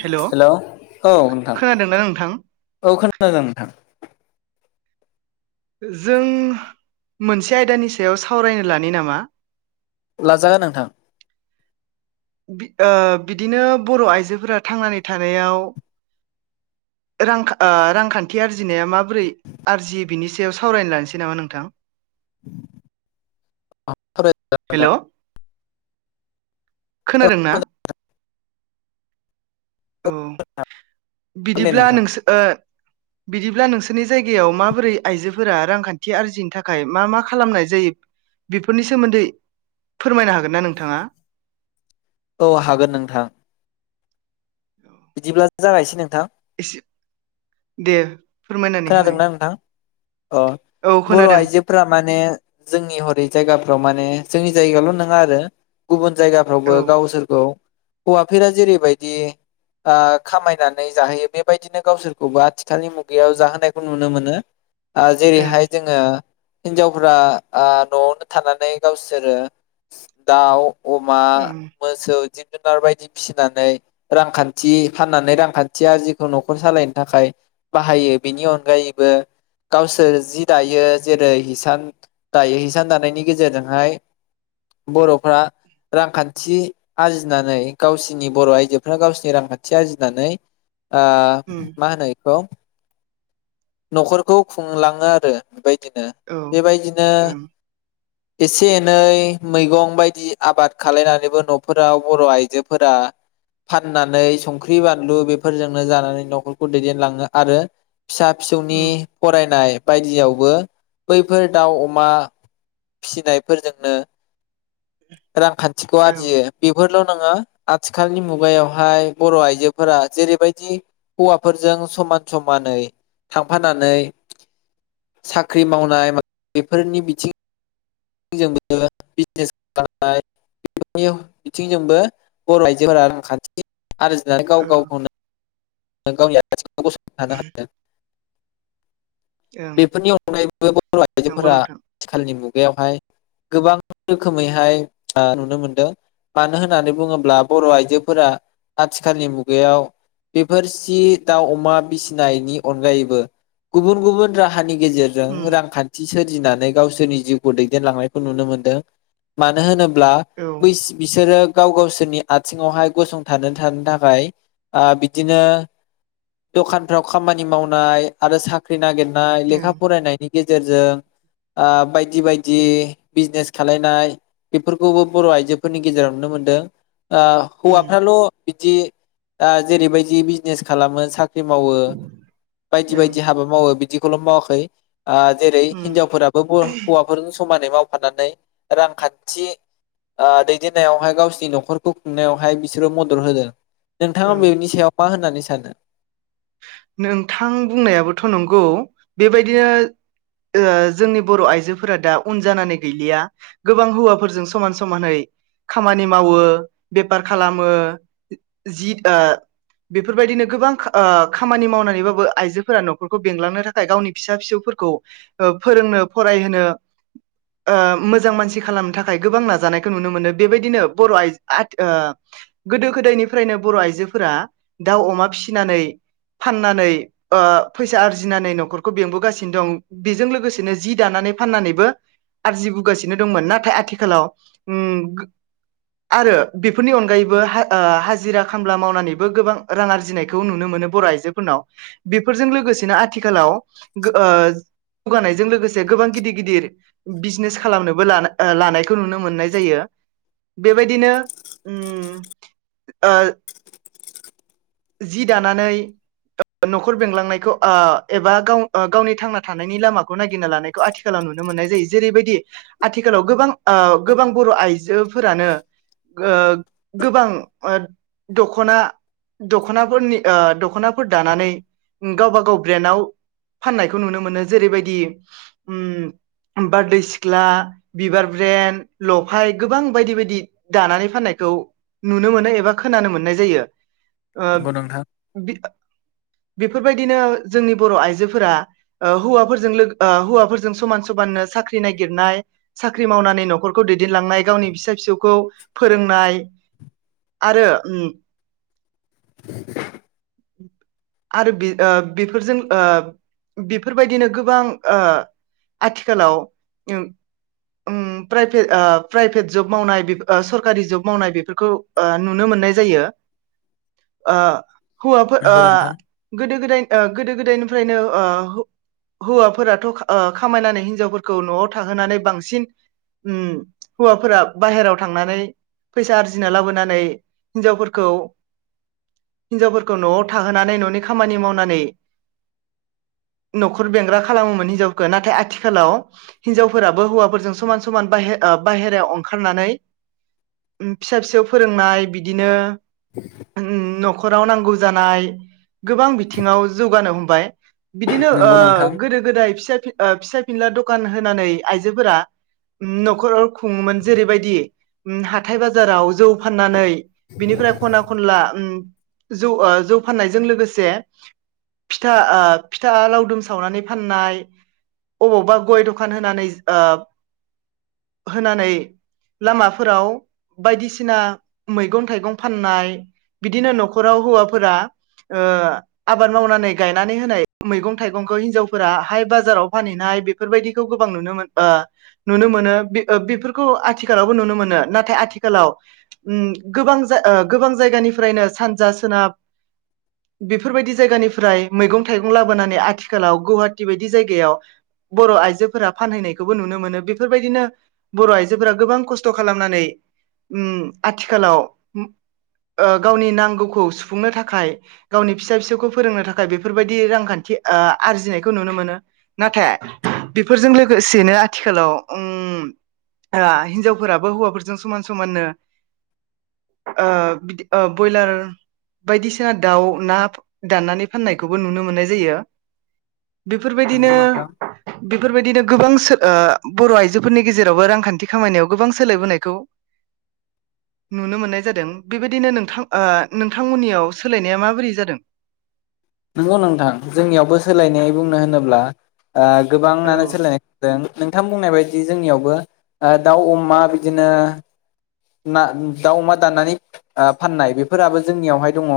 हेल' hello औ नोंथां खोनादोंना नोंथां औ खोनादों नोंथां। जों मोनसे आयदानि सायाव सावरायनो लानि नामा? लाजागोन नोंथां। ओ बिदिनो बर' आइजोफोरा थांनानै थानायाव रां रांखान्थि आरजिनाया माबोरै आरजियो बिनि सायाव सावरायनो लानोसै नामा नोंथां। सावरायजागोन हेलौ। खोनादों ना। औ दे बिदिब्ला नोंथां नोंसोर। बिदिब्ला नोंसोरनि जायगायाव माबोरै आइजोफोरा रांखान्थि आरजिनि थाखाय मा मा खालामनाय जायो बेफोरनि सोमोन्दै फोरमायनो हागोन ना नोंथाङा। औ हागोन नोंथां। बिदिब्ला जागायसै नोंथां। इसे दे। फोरमायनानै होनाय खोनादोंना नोंथां अ औ बर' खोनादों आइजोफोरा माने जोंनि हरै जायगाफ्राव माने जोंनि जायगाल' नङा आरो गुबुन। जायगाफ्रावबो औ गावसोरखौ। हौवाफोरा जेरैबायदि खामायनानै जाहोयो बेबायदिनो गावसोरखौबो आथिखालनि मुगायाव। जाहोनायखौ नुनो मोनो। ओं जेरैहाय जोङो। हिनजावफ्रा न'आवनो थानानै गावसोरो दाउ। अमा ओं मोसौ। जुनार बायदि फिसिनानै रांखान्थि फाननानै रांखान्थिया जेखौ न'खर सालायनो थाखाय बाहायो। बेनि अनगायैबो गावसोर जि दायो जेरै हिसान दायो हिसान दानायनि गेजेरजोंहाय बर'फ्रा रांखान्थि आरजिनानै गावसिनि बर' आइजोफ्रा गावसिोरनि रांखान्थि आरजिनानै। आ उम मा होनोइखौ न'खरखौ खुंलाङो आरो बेबायदि बिदिनो औ बेबायदिनो। ओं एसे एनै मैगं बायदि आबाद खालामलायनानैबो न'फोरराव बर' आइजोफोरा फाननानै संख्रि बानलु बेफोरजोंनो जानानै न'खरखौ दैदेनलाङो आरो। फिसा फिसौनि उम फरायनाय। बायदियावबो बैफोर दाउ अमा फिसिनायफोरजोंनो। रांखान्थिखौ ओं आरजियो बेफोरल' नङा आथिखालनि मुगायावहाय बर' आइजोफोरा जेरैबायदि हौवाफोरजों समान समानै थांफानानै साख्रि मावनाय मा बेफोरनि बिथिं जोंबो बिजनेस खालामनाय बिथिंजोंबो बर' आइजोफोरा रांखान्थि आरो जा औ गाव उम गावखौनो। गावनि आथिङाव। गसंना थानो हादों। ओं बेफोरनि अनगायैबो बर' नंगौ आइजोफोरा नोंथां आथिखालनि मुग मुगायावहाय गोबां रोखोमैहाय ओ नुनो मोनदों मानो होननानै बुङोब्ला बर' आइजोफोरा आथिखालनि मुगायाव बेफोर सि दाउ अमा फिसिनायनि अनगायैबो गुबुन गुबुन राहानि गेजेरजों उम रांखान्थि सोरजिनानै गावसोरनि जिउखौ दैदेनलांनायखौ नुनो मोनदों। ब्ला औ ओं बैस बिसोरो गाव गावसोरनि आथिङावहाय गसंथानो थानो थाखाय ओ बि बिदिनो दखानफ्राव खामानि मावनाय आरो साख्रि नागिर नाय उम लेखा फरायनायनि गेजेरजों ओ बायदि बायदि बिजनेस खालायनाय बेफोरखौबो बर' आइजोफोरनि गेजेराव नुनो मोनदों। ओ ओं हौवाफ्राल' बिदि ओ जेरैबायज दि बिजनेस खालामो सा ख्रि मावो बायदि बायदि हाबा मावो बिद दिखौल' मावाखै ओ जेरै उम हिनजावफोराबो ब हौवाफोरजों समान नै मावफानानै रांखान्थि ओ दैदेननायावहाय गावसिनि न'खरखौ खुंनायावहाय बिसोरो मदद होदों। नोंथाङा औ बे बेनि सायाव मा होननानै सानो? नोंथां बुंनायाबोथ' नंगौ बेबायदिनो ओ जोंनि बर' आइजोफोरा दा उन जानानै गैलिया गोबां हौवाफोरजों समान समानै खामानि मावो बेपार खालामो जि ओ बेफोरबायदिनो गोबां खा ओ खामानि मावनानैबाबो आइजोफोरा न'खरखौ बेंलांनो थाखाय गावनि फिसा फिसौफोरखौ ओ फोरोंनो फरायहोनो ओ मोजां मानसि खालामनो थाखाय गोबां नाजानायखौ नुनो मोनो बेबायदिनो बर' आइज आथ ओ गोदो गोदायनिफ्रायनो बर' आइजोफोरा दाउ अमा फिसिनानै फाननानै ओ फैसा आरजिनानै न'खरखौ बेंबोगासिनो दं बेजों लोगोसेनो जि दानानै फाननानैबो आरजिबोगासिनो दंमोन नाथाय आथिखालाव ओं आरो बेफोरनि अनगायैबो ओ हाजिरा खामला मावनानैबो गोबां रां आरजिनायखौ नुनो मोनो। बर' आइजोफोरनाव बेफोरजों लोगोसेनो आथिखालाव गों ओ जौगानायजों लोगोसे गोबां गिदिर गिदिर बिजनेस खालामनोबो ला ओ लानायखौ नुनो मोननाय जायो। बेबायदिनो ओं ओ जि दानानै न'खर बेंलांनायखौओ एबा गाव ओ गावनि थांना थानायनि लामाखौ नागिरना लानायखौ आथिखालाव नुनो मोननाय जायो जेरैबायदि आथिखालाव गोबां ओ गोबां बर' आइजोफोरानो गो गोबां ओ दख'ना दख'नाफोरनि ओ द दख'नाफोर दानानै ओ गावबा गाव ब्रेनाव फाननायखौ नुनो मोनो जेरैबायदि उम बारदै सिख्ला बिबार ब्रेन लफाय गोबां बायदि बायदि दानानै फाननायखौ नुनो मोनो एबा खोनानो मोननाय जायो। ओ नंगौ नोंथां। बेफोरबायदिनो जोंनि बर' आइजोफोरा ओ हौवाफोरजों लोगो ओ हौवाफोरजों समान समाननो साख्रि नागिरनाय साख्रि मावनानै न'खरखौ दैदेनलांनाय गावनि फिसा फिसौखौ फोरोंनाय आरो उम आरो बे ओ बेफोरजों ओ बेफोरबायदिनो गोबां ओ आथिखालाव उम उम प्राइभेट ओ प्राइभेट जब मावनाय ओ सरकारि जब मावनाय बेफोरखौ ओ नुनो मोननाय जायो ओ हौवाफो ओ गोदो गोदाय ओ गोदो गोदायनिफ्रायनो ओ हौवाफोराथ' ओ खामायनानै हिनजावफोरखौ न'आव थाहोनानै बांसिन उम हौवाफोरा बाहेराव थांनानै फैसा आरजिना लाबोनानै हिनजावफोरखौ हिन्जावफोर खो न'आव थाहोनानै न'नि खामानि मावनानै न'खर बेंग्रा खालामोमोन हिनजावखौ नाथाय आथिखालाव हिनजावफोराबो हौवाफोरजों समान समान बाहे ओ बाहेरायाव ओंखारनानै उम फिसा फिसौ फोरोंनाय बिदिनो उम न'ख खराव नांगौ जानाय गोबां बिथिङाव जौगानो हमबाय। बिदिनो ओ नंगौ नोंथां गोदो गोदाय फिसा ओ फिसाय फिनला दखान होन नानै आइजोफोरा न'खर खुङोमोन जेरैबायदि उम हाथाय बाजाराव जौ फाननानै बिनिफ्राय खना खनला उम जौ ओ जौ फाननायजों लोगोसे फिथा ओ फिथा लावदुम सावनानै फाननाय अबावबा गय दखान होनानै ओ होनानै लामाफोराव बायदिसिना मैगं थाइगं फाननाय बिदिनो न'ख खराव हौवाफोरा ओ आबाद मावनानै गायनानै होनाय मैगं थाइगंखौ हिन्जावफोरा हाय बाजाराव फानहैनाय बेफोरबायदिखौ गोबां नुनो मोन ओ नुनो मोनो बेफ ओ बेफोरखौ आथिखालावबो नुनो मोनो नाथाय आथिखालाव उम गोबां जा ओ गोबां जायगानिफ्रायनो सान जा सोनाब, बेफोरबायदि जायगानिफ्राय मैगं थाइगं लाबोनानै आथिखालाव गुवाहाटि बायदि जायगायाव बर आइजोफोरा फानहैनायखौबो नुनो मोनो। बेफोरबायदिनो बर आइजोफोरा गोबां खस्थ खालामनानै उम आथिखालाव, ओ गावनि नांगौ खौ सुफुंनो थाखाय, गावनि फिसा फिसौखौ फोरोंनो थाखाय बेफोरबायदि रांखान्थि ओ आरजिनायखौ नुनो मोनो। नाथाय बेफोरजों लोगोसेनो आथिखालाव ओम हिनजावफोराबो हौवाफोरजों समान समाननो ओ बिदि बयलार बायदिसिना दाउ ना दाननानै फाननायखौबो नुनो मोननाय जायो। बेफोरबायदिनो नंगौ नोंथां बेफोरबायदिनो गोबां सो ओ बर आइजोफोरनि गेजेरावबो रांखान्थि खामानियाव गोबां सोलायबोनायखौ नुनो मोननाय जादों। बेबायदिनो नोंथां ओ नोंथांमोननियाव सोलायनाया माबोरै जादों? नंगौ नोंथां जोंनियावबो सोलायनाय बुंनो होनोब्ला। ओ औ गोबाङानो सोलायनाय दों। नोंथां बुंनाय बायदि जोंनियावबो ओ दाउ अमा बिदिनो। ना दाउ अमा दाननानै ओ फाननाय बेफोराबो जोंनियावहाय दंङ।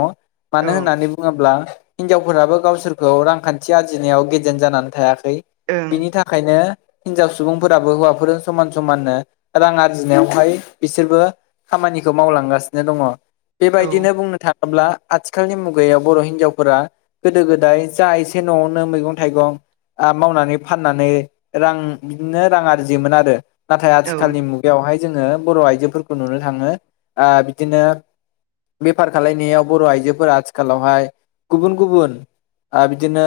औ मानो होननानै बुङोब्ला? हिनजावफोराबो गावसोरखौ रांखान्थि आरजिनायाव गेजेन जानानै थायाख खै ओं बिनि थाखायनो हिनजाव सुबुंफोराबो हौवाफोर समान समाननो रां आरजिनायावहाय। बिसोरबो खामानिखौ मावलांगासिनो दंङ। बेबायदिनो औ बुंनो थांङ ब्ला आथिखालनि मुगायाव बर हिनजावफोरा, गोदो गोदाय जा एसे नआवनो मैगं थाइगं ओ मावनानै फाननानै रां बिदिनो रां आरजियोमोन आरो। नाथाय औ आथिखालनि मुगायावहाय जोङो बर आइजो जोफोरखौ नुनो‌ थांङो, ओ‌ बिदिनो बेफार खालामनायाव बर आइजोफोरा आथिखालावहाय। गुबुन गुबुन ओ बिदिनो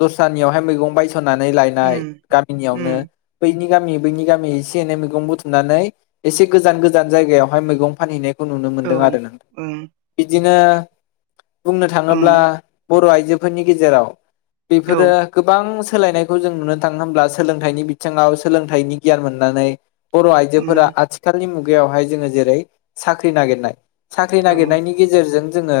दस्रानियावहाय मैगं बायस होनानै लायनाय, उम गामिनियावनो उम बैनि गामि बैनि गामि एसे एनै मैगं बुथुमनानै। एसे गोजान गोजान जायगायावहाय मैगं फानहैनाय। नुनो औ मोनदों आरो नों। ओं बिदि नो। बुंनो ओं थाङोब्ला बर' आइजो। आयजोफोरनि गेजेराव। औ बेफोरो गोबां सोलायनायखौ जों नुनो थाङो होनब्ला, सोलोंथाइनि बिथिङाव सोलोंथाइनि गियान मोननानै। बर' आइजोफोरा उम आथि नि मुगायावहाय जोङो जेरै साख्रि नागिरनाय। साख्रि औ नागिरनायनि गेजेरजों जोङो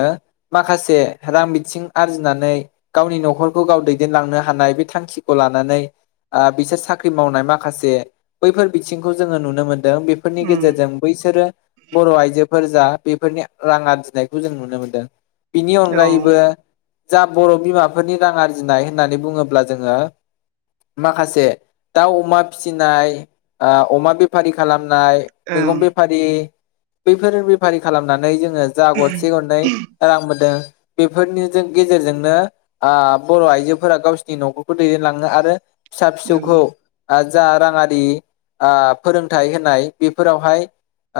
माखासे रां बिथिं आरजिनानै गावनि न'खरखौ गाव दैदेनलांनो हानाय बे थांखिखौ लानानै। बिसोर साख्रि मावनाय माखासे बैफोर बिथिंखौ जोङो नुनो मोनदों। फोरनि उम गेजेरजों बैसोरो बर' आइजो फोर जा बेफोरनि रां आरजिनायखौ जों नुनो मोनदों। बिनि औ अनगायैबो ओं जा बर' बिमाफोरनि रां आरजिनाय होननानै बुङोब्ला जोङो माखासे दाउ अमा फिसिनाय ओ अमा बेफारि खालामनाय नाय मैगं बेफारि बैफोर बेफारि खालामनानै जों जोङो जा गरसे गरनै रांबोदों बेफोरनि गेजेरजोंनो आ बर' आइजोफोरा गावसोरनि न'खरखौ दैदेनलाङो आरो फिसा औ फिसौखौ जा राङारि ओ फोरोंथाइ होन होनाय बेफोरावहाय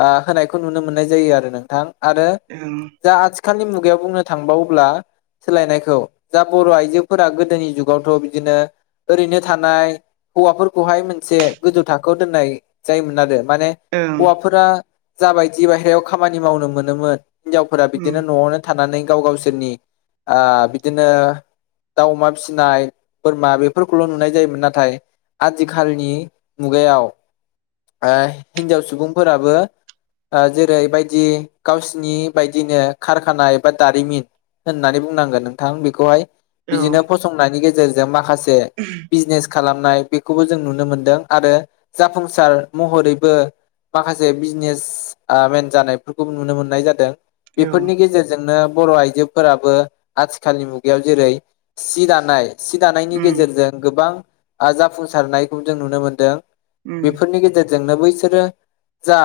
ओ होनायखौ नुनो मोननाय जायो आरो नोंथां आरो ओं आथिख आथिखालनि मुगायाव बुंनो थांबावला सोलायनायखौ दा बर' आइजोफोरा गोदोनि जुगावथ' बिदिनो ओरैनो थानाय हौवाफोरखौहाय मोनसे गोजौ थाखोआव दोननाय जायोमोन आरो माने ओं हौवाफोरा जाबायदि बायेरायाव खामानि मावनो मोनोमोन हिनजावफोरा उम बिदिनो न'आवनो थानानै गाव गावसोरनि ओ बिदिनो दाव अमा फिसिनाय बोरमा बेफोरखौल' नुनाय जायोमोन नाथाय आथिखालनि मुगायाव ओ हिनजाव सुबुंफोराबो जेरैबायदि ओ गावसिनि बायदिनो कारखाना एबा दारिमिन होननानै बुंनांगोन नोंथां बेखौहाय औ बिदिनो फसंनायनि गेजेरजों गेजेरजों माखासे बिजनेस खालामनाय बेखौबो जों नुनो मोनदों आरो जाफुंसार महरैबो माखासे बिजनेस मेन जानायफोरखौ नुनो मोननाय जादों औ बेफोरनि गेजेरजोंनो बर' आइजोफोराबो आथिखालनि मुगायाव जेरै सि दानाय सि दानायनि उम गेजेरजों गोबां ओ जाफुंसारनायखौ जों नुनो मोनदों। उम बेफोरनि गेजेरजों। जोंनो बैसोरो जा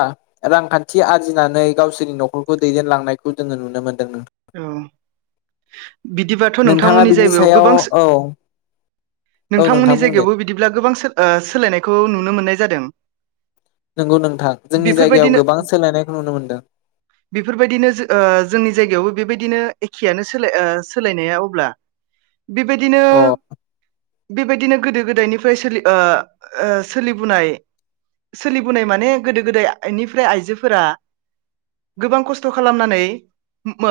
रांखान्थि आरजिनानै गावसोरनि न'खरखौ दैदेनलांनायखौ जोङो नुनो मोनो। औ बिदिबाथ' नोंथाङा नोंथांमोननि बिनि जायगायाव सायाव गोबां औ औ नोंथां नोंथांमोननि बुंदो जायगायावबो बिदिब्ला गोबां ओ सोलायनायखौ नुनो मोननाय जादों। नंगौ नोंथां जोंनि जायगायाव गोबां सोलायनायखौ नुनो मोनदों बेफोरबायदिनो-बेफोरबायदिनो ओ जोंनि जायगायावबो। बेबायदिनो एखेआनो ओ सोलाय सोलायनाया अब्ला बेबायदिनो। अ बेबायदिनो गोदो गोदायनिफ्राय सोलि ओ-ओ सोलिबोनाय-सोलिबोनाय माने गोदो गोदायनिफ्राय आइजोफोरा गोबां खस्थ' खालामनानै ओ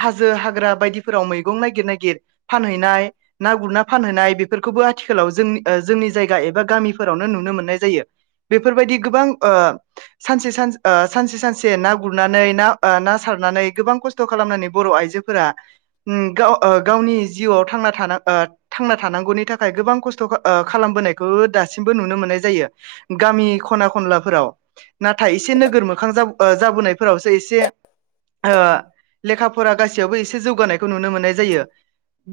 हाजो हाग्रा बायदिफोराव मैगं नायागिर नागिर फानहैनाय ना गुरना फानहैनाय बेफोरखौबो आथिखालाव जों जोंनि जायगा एबा गामिफोरावनो नुनो मोननाय जायो बेफोरबायदि गोबां ओ सानसे सान ओ सानसे सानसेना गुरनानै ना ना सारनानै गोबां खस्थ' खालामनानै बर' आइजोफोरा उम ओ गाव गावनि जिउआव थांना ओ थानांगौनि थाखाय गोबां खस्थ'ओ खालामबोनायखौ दासिमबो नुनो मोननाय जायो गामि खना खनलाफोराव नाथाय एसे नोगोर मोखां ओ जाबोनायफोरावसो एसे ओ लेखा फरा गासैयावबो एसे जौगानायखौ नुनो मोननाय जायो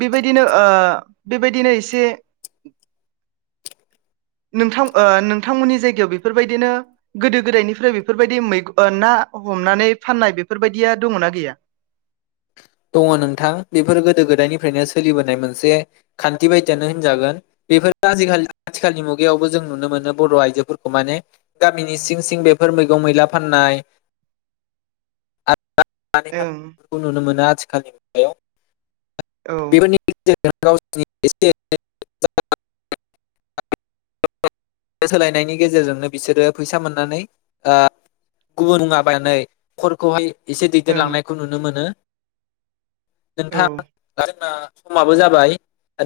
बेबायदिनो ओ बेबायदिनो एसे नोंथां ओ नोंथांमोननि जायगायाव बेफोरबायदिनो गोदो गोदायनिफ्राय बेफोरबायदि ओ मै ना हमनानै फाननाय बेफोरबायदि बिदिया दङना गैया। दङ नोंथां बेफोर गोदो गोदायनिफ्रायनो सोलिबोनाय मोनसे खान्थि बायदियानो होनजागोन बेफोरो आजिखालि आथिखालनि मुगायावबो जों नुनो मोनो बर' आइजोफोरखौ माने गामिनि सिं-सिं बेफोर मैगं मैला फाननाय आरो ओं। मोना आथिखालनि मुगायाव। औ। [unintelligible] [unintelligible] गावसिनिसे सोलायनायनि गेजेरजोंनो बिसोरो फैसा मोननानै ओ- गुबुन नुङाबानै खरखौहाय। एसे ओं दैदेनलांनायखौ नुनो। मोनो। औ नोंथां [unintelligible] जोंना। समाबो जाबाय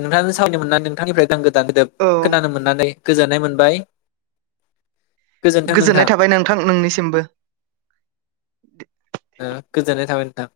नोंथांजों सावनो मोननानै नोंथांनिफ्राय गांगोन। दानदोब औ खोनानो मोननानै। गोजोननाय मोनबाय। गोजोननाय थाबाय नोंथां नोंनिसिमबो। ओ- गोजोननाय थाबाय नोंथां।